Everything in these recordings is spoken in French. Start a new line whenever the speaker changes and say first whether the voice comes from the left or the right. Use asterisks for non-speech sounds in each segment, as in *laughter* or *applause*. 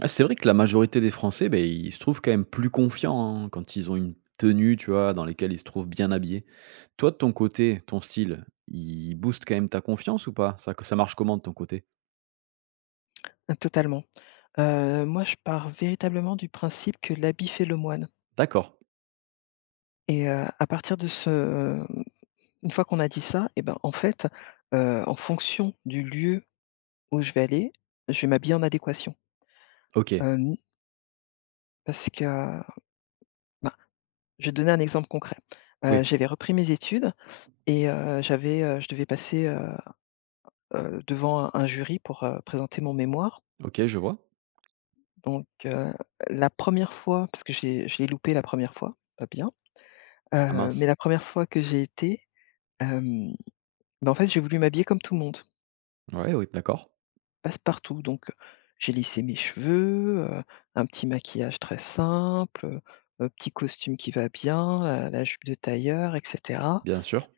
right: Ah, c'est vrai que la majorité des Français, ben, ils se trouvent quand même plus confiants, hein, quand ils ont une tenue, tu vois, dans lesquelles ils se trouvent bien habillés. Toi, de ton côté, ton style, il booste quand même ta confiance ou pas? Ça marche comment de ton côté?
left: Totalement. Moi, je pars véritablement du principe que l'habit fait le moine
right: D'accord,
left: et à partir de ce, une fois qu'on a dit ça et ben, en fait, en fonction du lieu où je vais aller, je vais m'habiller en adéquation.
right: OK,
left: Hem, parce que ben, je vais te donner un exemple concret. Heu,
right: oui,
left: j'avais repris mes études et je devais passer, devant un jury pour, présenter mon mémoire.
right: OK, je vois.
left: Donc, la première fois parce que j'ai, l'ai je l'ai loupé la première fois, pas bien,
right: Ah
left: mais
right: mince.
left: la première fois que j'ai été. Hem, bah, en fait, j'ai voulu m'habiller comme tout le monde,
right: Ouais, oui, d'accord,
left: passe-partout, donc j'ai lissé mes cheveux, un petit maquillage très simple, petit costume qui va bien, la jupe de tailleur et cetera.
right: bien sûr.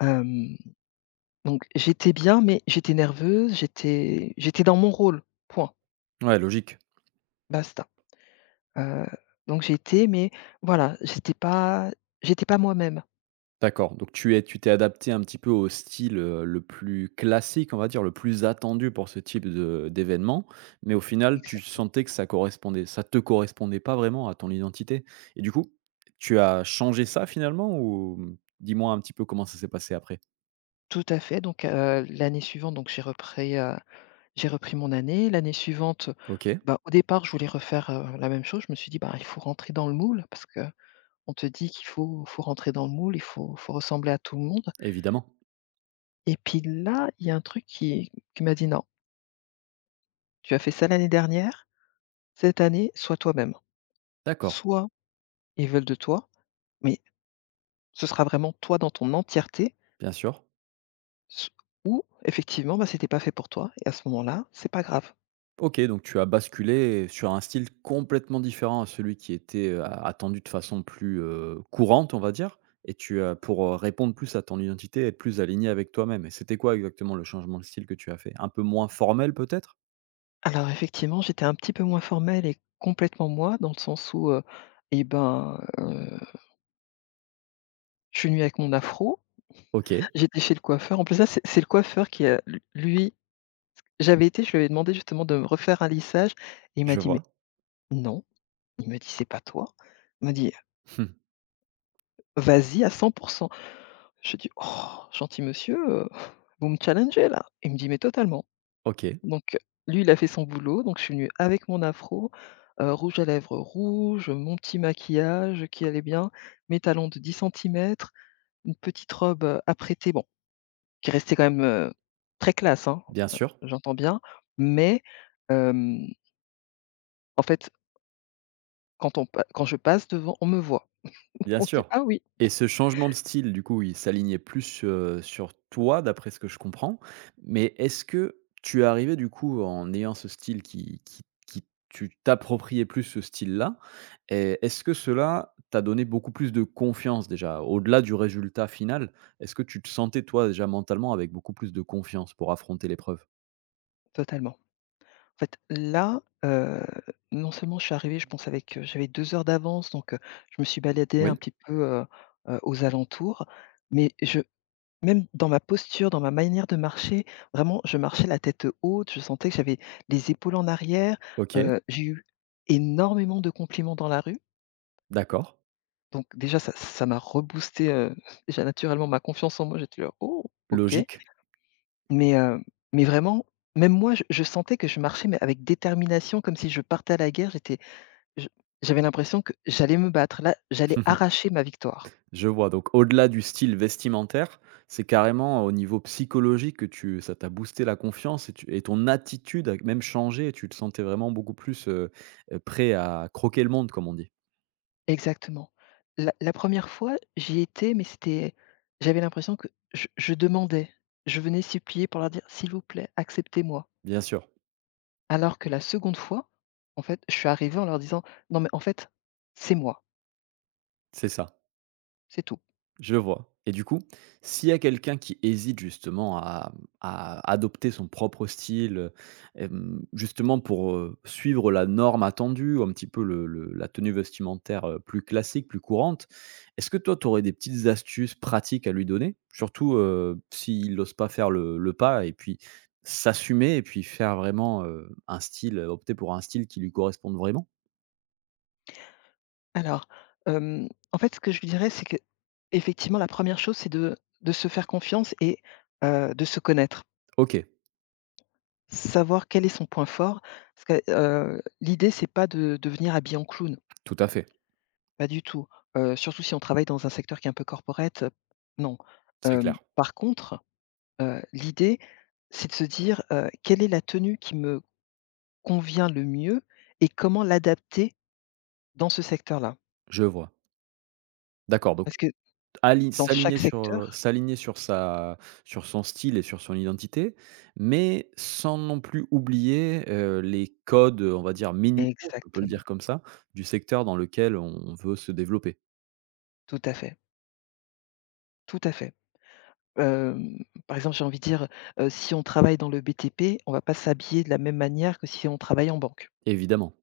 left: Hem, donc j'étais bien, mais j'étais nerveuse, j'étais dans mon rôle, point,
right: Ouais, logique.
left: basta. Heu, donc j'étais, mais voilà, j'étais pas moi-même.
right: D'accord, donc tu t'es adapté un petit peu au style, le plus classique, on va dire, le plus attendu pour ce type de d'événement, mais au final, tu
left: Exactement.
right: sentais que ça te correspondait pas vraiment à ton identité et du coup, tu as changé ça finalement ou dis-moi un petit peu comment ça s'est passé après?
left: Tout à fait, donc l'année suivante, donc j'ai repris. J'ai repris mon année. L'année suivante,
right: OK,
left: bah, au départ, je voulais refaire, la même chose. Je me suis dit: «Bah, il faut rentrer dans le moule» parce que on te dit qu'il faut rentrer dans le moule, il faut ressembler à tout le monde.
right: évidemment.
left: Et puis là, il y a un truc qui m'a dit: «Non, tu as fait ça l'année dernière, cette année, sois toi-même.
right: D'accord,
left: Soit ils veulent de toi, mais ce sera vraiment toi dans ton entièreté,
right: bien sûr.
left: s ou effectivement, bah, c'était pas fait pour toi et à ce moment-là, c'est pas grave».
right: OK, donc tu as basculé sur un style complètement différent à celui qui était, a attendu de façon plus, courante, on va dire et tu as pour, répondre plus à ton identité, être plus aligné avec toi-même et c'était quoi exactement le changement de style que tu as fait? Un peu moins formel peut-être?
left: Alors effectivement, j'étais un petit peu moins formelle et complètement moi, dans le sens où, eh ben, je suis venue avec mon afro,
right: OK,
left: j'étais chez le coiffeur. En plus, ça, c'est le coiffeur qui a lu lui, je lui avais demandé justement de me refaire un lissage et il m'a
right: je
left: dit: «Mais
right: vois.
left: non», il me dit: «C'est pas toi». Il m'a dit: «Vas-y à 100%». Je dis: «Oh, gentil monsieur, vous me challengez là». Il me dit: «Mais totalement».
right: *laughs* OK,
left: Donc lui, il a fait son boulot, donc je suis venue avec mon afro, rouge à lèvres rouge, mon petit maquillage qui allait bien, mes talons de 10 centimètres, une petite robe, apprêtée, bon, qui restait quand même, très classe, hein,
right: bien sûr.
left: j'entends bien. Mais, hem, en fait, quand je passe devant, on me voit.
right: Bien
left: On dit:
right: sûr
left: «Ah oui!»
right: et ce changement de style, du coup, il s'alignait plus, sur toi, d'après ce que je comprends. Mais est-ce que tu es arrivé, du coup, en ayant ce style qui tu t'appropriais plus ce style-là et est-ce que cela t'a donné beaucoup plus de confiance, déjà? Au-delà du résultat final, est-ce que tu te sentais, toi, déjà, mentalement avec beaucoup plus de confiance pour affronter l'épreuve?
left: Totalement. En fait, là, non seulement je suis arrivée, je pense, avec, j'avais 2 heures d'avance, donc, je me suis baladée un
right: Oui,
left: petit peu, aux alentours, mais je même dans ma posture, dans ma manière de marcher, vraiment, je marchais la tête haute, je sentais que j'avais les épaules en arrière.
right: OK,
left: J'ai eu énormément de compliments dans la rue,
right: d'accord,
left: donc déjà ça m'a reboosté, *laughs* déjà naturellement ma confiance en moi, j'étais là: «Oh OK».
right: logique.
left: Mais, heu, mais vraiment, même moi je sentais que je marchais, mais avec détermination, comme si je partais à la guerre, je j'avais l'impression que j'allais me battre, là, j'allais
right: *laughs*
left: arracher ma victoire.
right: Je vois, donc au-delà du style vestimentaire, c'est carrément au niveau psychologique que tu ça t'a boosté la confiance et tu et ton attitude a même changé et tu te sentais vraiment beaucoup plus, prêt à croquer le monde, comme on dit?
left: Exactement. La 1re fois, j'y étais, mais c'était j'avais l'impression que je demandais, je venais supplier pour leur dire: «S'il vous plaît, acceptez-moi».
right: Bien sûr,
left: Alors que la seconde fois, en fait, je suis arrivé en leur disant: «Non mais en fait, c'est moi,
right: c'est ça.
left: c'est tout».
right: Je vois. Et du coup, s'il y a quelqu'un qui hésite justement à adopter son propre style, justement pour, suivre la norme attendue ou un petit peu le la tenue vestimentaire, plus classique, plus courante, est-ce que toi tu aurais des petites astuces pratiques à lui donner? Surtout, s'il n'ose pas faire le pas et puis s'assumer et puis faire vraiment, un style, opter pour un style qui lui corresponde vraiment?
left: Alors, en fait, ce que je lui dirais, c'est que effectivement la première chose, c'est de se faire confiance et de se connaître.
right: OK,
left: Savoir quel est son point fort, parce que, l'idée, c'est pas de devenir habillé en clown.
right: tout à fait,
left: Pas du tout, surtout si on travaille dans un secteur qui est un peu corporate, non.
right: c'est
left: Hem,
right: clair.
left: par contre, l'idée, c'est de se dire: «Quelle est la tenue qui me convient le mieux et comment l'adapter dans ce secteur-là?»
right: Je vois. D'accord donc
left: parce que
right: Ali
left: dans chaque secteur
right: s'aligner sur sa sur son style et sur son identité, mais sans non plus oublier, les codes, on va dire minimaux, si on peut le dire
left: exactement,
right: comme ça, du secteur dans lequel on veut se développer.
left: tout à fait, tout à fait. Hem, par exemple, j'ai envie de dire, si on travaille dans le BTP, on va pas s'habiller de la même manière que si on travaille en banque.
right: Évidemment,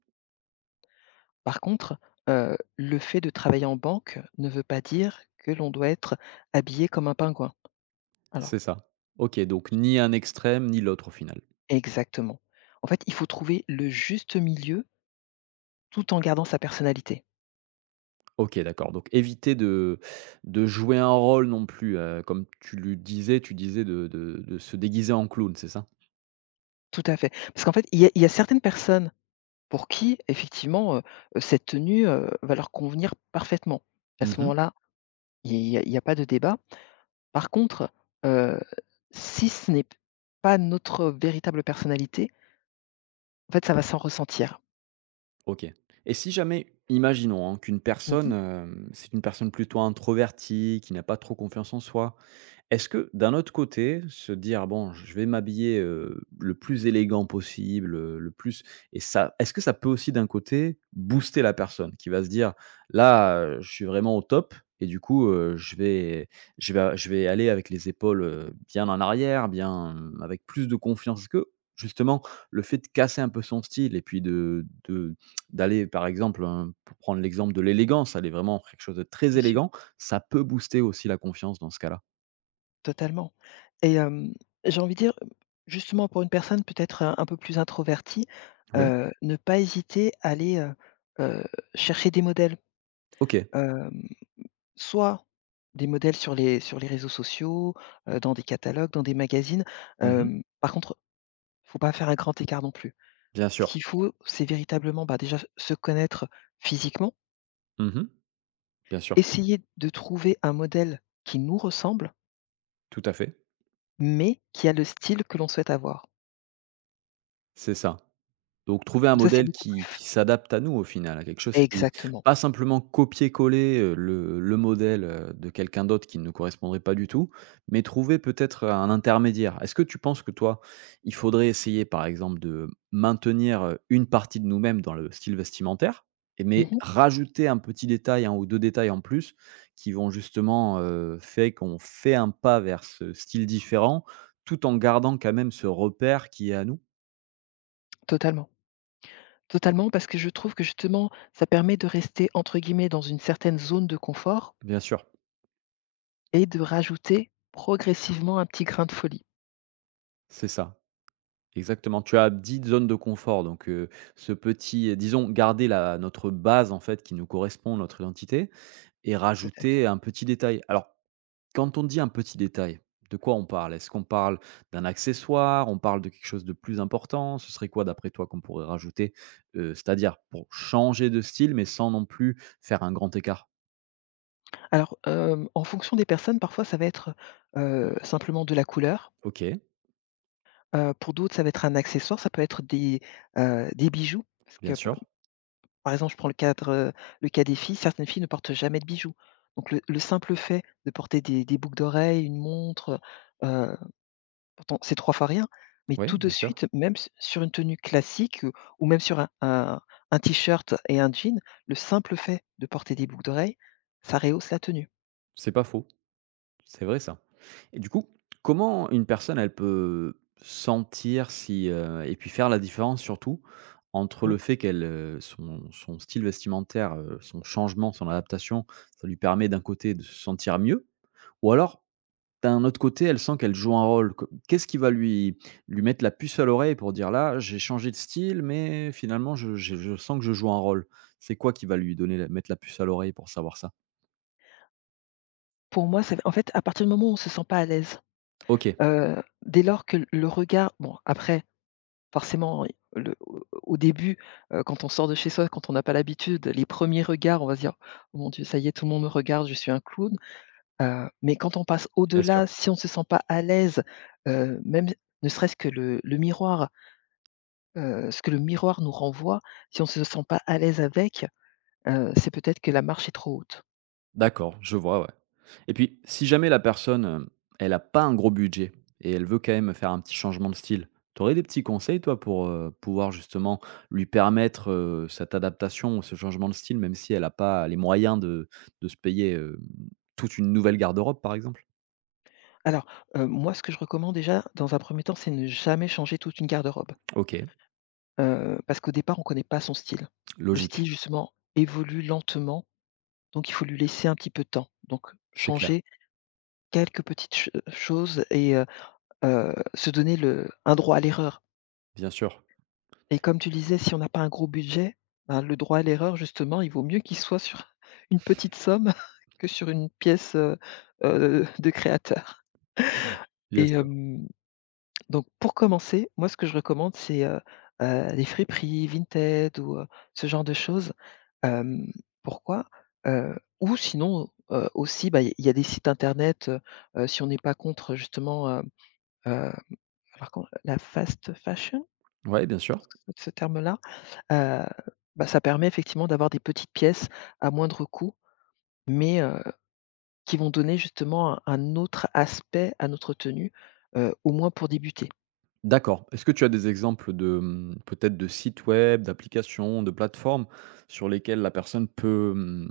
left: Par contre, le fait de travailler en banque ne veut pas dire que l'on doit être habillé comme un pingouin. Alors
right: c'est ça. OK, donc ni un extrême, ni l'autre au final.
left: exactement. En fait, il faut trouver le juste milieu tout en gardant sa personnalité.
right: OK, d'accord, donc éviter de jouer un rôle non plus, comme tu le disais, tu disais de se déguiser en clown, c'est ça?
left: Tout à fait. Parce qu'en fait, il y a certaines personnes pour qui effectivement, cette tenue, va leur convenir parfaitement. À ce
right: Mmh.
left: moment-là, il y a pas de débat. Par contre, heu, si ce n'est pas notre véritable personnalité, en fait, ça va s'en ressentir.
right: OK. Et si jamais, imaginons, hein, qu'une personne,
left: Mmh.
right: c'est une personne plutôt introvertie, qui n'a pas trop confiance en soi, est-ce que d'un autre côté, se dire: «Ah «Bon, je vais m'habiller, le plus élégant possible, le plus» et ça est-ce que ça peut aussi d'un côté booster la personne qui va se dire: «Là, je suis vraiment au top et du coup, je vais je vais aller avec les épaules, bien en arrière, bien, avec plus de confiance». Est-ce que justement le fait de casser un peu son style et puis de d'aller par exemple, hein, pour prendre l'exemple de l'élégance, aller vraiment faire quelque chose de très
left: Bien sûr.
right: élégant, ça peut booster aussi la confiance dans ce cas-là?
left: Totalement. Et j'ai envie de dire, justement pour une personne peut-être, un peu plus introvertie,
right: Oui.
left: ne pas hésiter à aller, heu, chercher des modèles.
right: OK.
left: Hem, soit des modèles sur les réseaux sociaux, dans des catalogues, dans des magazines.
right: Mmh.
left: Par contre, faut pas faire un grand écart non plus.
right: Bien
left: Ce
right: sûr.
left: qu'il faut, c'est véritablement, bah, déjà se connaître physiquement,
right: Mmh. Bien sûr.
left: essayer de trouver un modèle qui nous ressemble,
right: Tout à fait.
left: mais qui a le style que l'on souhaite avoir.
right: C'est ça. Donc trouver un
left: Comme ça, c'est
right: modèle
left: beaucoup
right: qui s'adapte à nous au final, à quelque chose qui
left: exactement.
right: pas simplement copier-coller, le modèle, de quelqu'un d'autre qui ne correspondrait pas du tout, mais trouver peut-être un intermédiaire. Est-ce que tu penses que toi, il faudrait essayer par exemple de maintenir, une partie de nous-mêmes dans le style vestimentaire et
left: Mmh
right: mais
left: mh.
right: rajouter un petit détail, un ou 2 détails en plus qui vont justement, fait qu'on fait un pas vers ce style différent, tout en gardant quand même ce repère qui est à nous?
left: Totalement. Totalement, parce que je trouve que justement, ça permet de rester entre guillemets «dans une certaine zone de confort»
right: Bien sûr,
left: et de rajouter progressivement un petit grain de folie.
right: c'est ça. Exactement, tu as 10 zones de confort donc ce petit disons garder la notre base en fait qui nous correspond, notre identité et
left: Tout à fait.
right: rajouter un petit détail. Alors quand on dit un petit détail, de quoi on parle? Est-ce qu'on parle d'un accessoire? On parle de quelque chose de plus important? Ce serait quoi d'après toi qu'on pourrait rajouter? C'est-à-dire pour changer de style mais sans non plus faire un grand écart?
left: Alors, en fonction des personnes, parfois ça va être, simplement de la couleur,
right: OK,
left: pour d'autres ça va être un accessoire, ça peut être des bijoux parce
right: bien
left: que p
right: sûr.
left: par exemple, je prends le cas des filles, certaines filles ne portent jamais de bijoux. Donc le simple fait de porter des boucles d'oreilles, une montre, heu Pourtant, c'est trois fois rien, mais
right: Oui,
left: tout de
right: bien sûr,
left: suite, même s sur une tenue classique, ou même sur un t-shirt et un jean, le simple fait de porter des boucles d'oreilles, ça rehausse la tenue.
right: c'est pas faux. C'est vrai ça. Et du coup, comment une personne, elle peut sentir si, et puis faire la différence surtout entre le
left: Mmh.
right: fait qu'elle, son style vestimentaire, son changement, son adaptation, ça lui permet d'un côté de se sentir mieux ou alors d'un autre côté, elle sent qu'elle joue un rôle. Co qu'est-ce qui va lui mettre la puce à l'oreille pour dire: «Là, j'ai changé de style, mais finalement je sens que je joue un rôle». C'est quoi qui va lui donner la mettre la puce à l'oreille pour savoir ça?
left: Pour moi, c'est en fait à partir du moment où on se sent pas à l'aise,
right: OK.
left: dès lors que le regard, bon, après forcément, le au au début, quand on sort de chez soi, quand on n'a pas l'habitude, les premiers regards, on va se dire: «Oh mon Dieu, ça y est, tout le monde me regarde, je suis un clown». Mais quand on passe
right: Bien sûr.
left: au-delà, si on ne se sent pas à l'aise, même ne serait-ce que le miroir, ce que le miroir nous renvoie, si on ne se sent pas à l'aise avec, c'est peut-être que la marche est trop haute.
right: D'accord, je vois, ouais. Et puis, si jamais la personne, elle a pas un gros budget et elle veut quand même faire un petit changement de style, tu aurais des petits conseils, toi, pour, pouvoir justement lui permettre, cette adaptation ou ce changement de style, même si elle a pas les moyens de se payer, toute une nouvelle garde-robe, par exemple?
left: Alors, moi, ce que je recommande déjà, dans un premier temps, c'est ne jamais changer toute une garde-robe,
right: OK,
left: parce qu'au départ, on ne connaît pas son style. Le
right: logique,
left: style, justement, évolue lentement, donc il faut lui laisser un petit peu de temps. Donc
right: c'est clair.
left: changer quelques petites ch choses et se donner le un droit à l'erreur.
right: Bien sûr.
left: Et comme tu disais, si on n'a pas un gros budget, ben, le droit à l'erreur, justement, il vaut mieux qu'il soit sur *laughs* une petite somme *laughs* que sur une pièce, *laughs* de créateur.
right: Bien
left: Et
right: sûr.
left: donc pour commencer, moi ce que je recommande, c'est, les friperies, Vinted ou ce genre de choses. Hem, pourquoi? Heu, ou sinon, aussi, bah, il y a des sites internet, si on n'est pas contre justement, heu, alors comment? La fast fashion?
right: Ouais, bien sûr.
left: Ce terme-là, heu, bah, ça permet effectivement d'avoir des petites pièces à moindre coût, mais qui vont donner justement un autre aspect à notre tenue, au moins pour débuter.
right: D'accord. Est-ce que tu as des exemples de, mmh, peut-être de sites web, d'applications, de plateformes sur lesquelles la personne peut,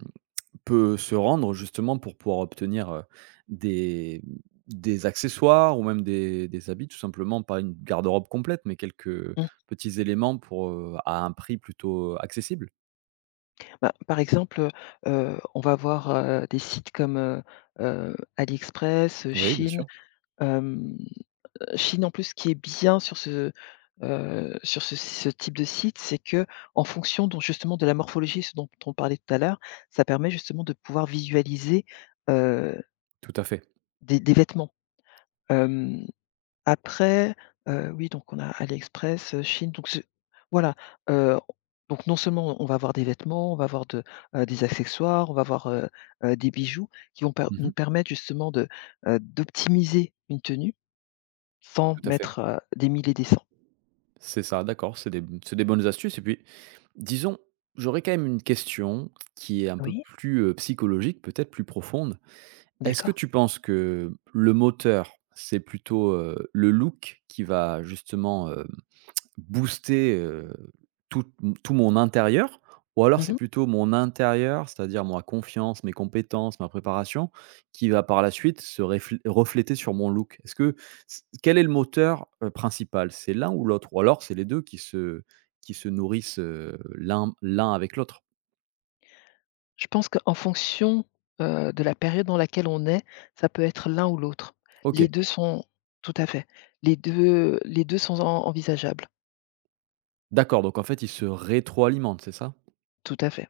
right: peut se rendre justement pour pouvoir obtenir, des des accessoires ou même des habits tout simplement, pas une garde-robe complète, mais quelques
left: Mmh.
right: petits éléments pour, à un prix plutôt accessible?
left: Bah, par exemple, on va voir, des sites comme, AliExpress,
right: Oui, bien
left: Chine.
right: sûr.
left: Hem, Chine, en plus, ce qui est bien sur ce ce type de site, c'est que en fonction, donc, justement, de la morphologie, ce dont on parlait tout à l'heure, ça permet justement de pouvoir visualiser, heu,
right: Tout à fait.
left: des vêtements. Hem, après, oui, donc on a AliExpress, Chine, donc ce voilà, heu, donc non seulement on va avoir des vêtements, on va avoir des accessoires, on va avoir, des bijoux qui vont per nous
right: Mmh.
left: permettre justement d'optimiser une tenue. Sans
right: Tout à fait.
left: mettre, des mille et des 100.
right: C'est ça, d'accord, c'est des bonnes astuces et puis, disons, j'aurais quand même une question qui est un peu
left: Oui,
right: plus, psychologique, peut-être plus profonde. Est-ce que
left: d'accord.
right: tu penses que le moteur, c'est plutôt, le look qui va justement, hem booster, tout tout mon intérieur ou alors c'est
left: Mmh.
right: plutôt mon intérieur, c'est-à-dire ma confiance, mes compétences, ma préparation qui va par la suite se réfl refléter sur mon look? Est-ce que c quel est le moteur, principal? C'est l'un ou l'autre? Ou alors c'est les 2 qui se nourrissent, l'un avec l'autre?
left: Je pense qu'en fonction, de la période dans laquelle on est, ça peut être l'un ou l'autre. Les
right: OK,
left: deux sont tout à fait. Les deux sont en envisageables,
right: d'accord, donc en fait ils se rétroalimentent, c'est ça?
left: tout à fait.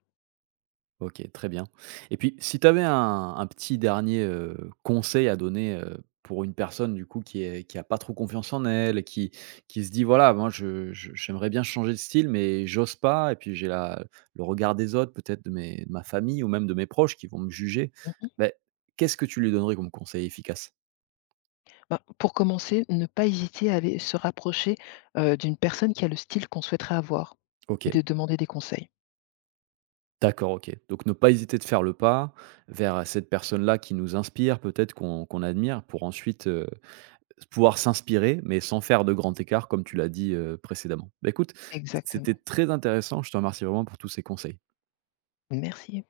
right: OK, très bien. Et puis, si tu avais un petit dernier, conseil à donner, pour une personne du coup qui a pas trop confiance en elle, qui se dit: «Voilà, moi je j'aimerais bien changer de style, mais j'ose pas et puis j'ai la le regard des autres, peut-être de ma famille ou même de mes proches qui vont me juger».
left: Mmh.
right: Beh, qu'est-ce que tu lui donnerais comme conseil efficace?
left: Ben, pour commencer, ne pas hésiter à aller se rapprocher, d'une personne qui a le style qu'on souhaiterait avoir, et
right: OK,
left: de demander des conseils.
right: d'accord, OK. Donc ne pas hésiter de faire le pas vers, cette personne-là qui nous inspire, peut-être qu'on admire pour ensuite, pouvoir s'inspirer, mais sans faire de grand écart comme tu l'as dit, précédemment. Bah, écoute, c'était
left: Exactement.
right: très intéressant. Je te remercie vraiment pour tous ces conseils.
left: Merci.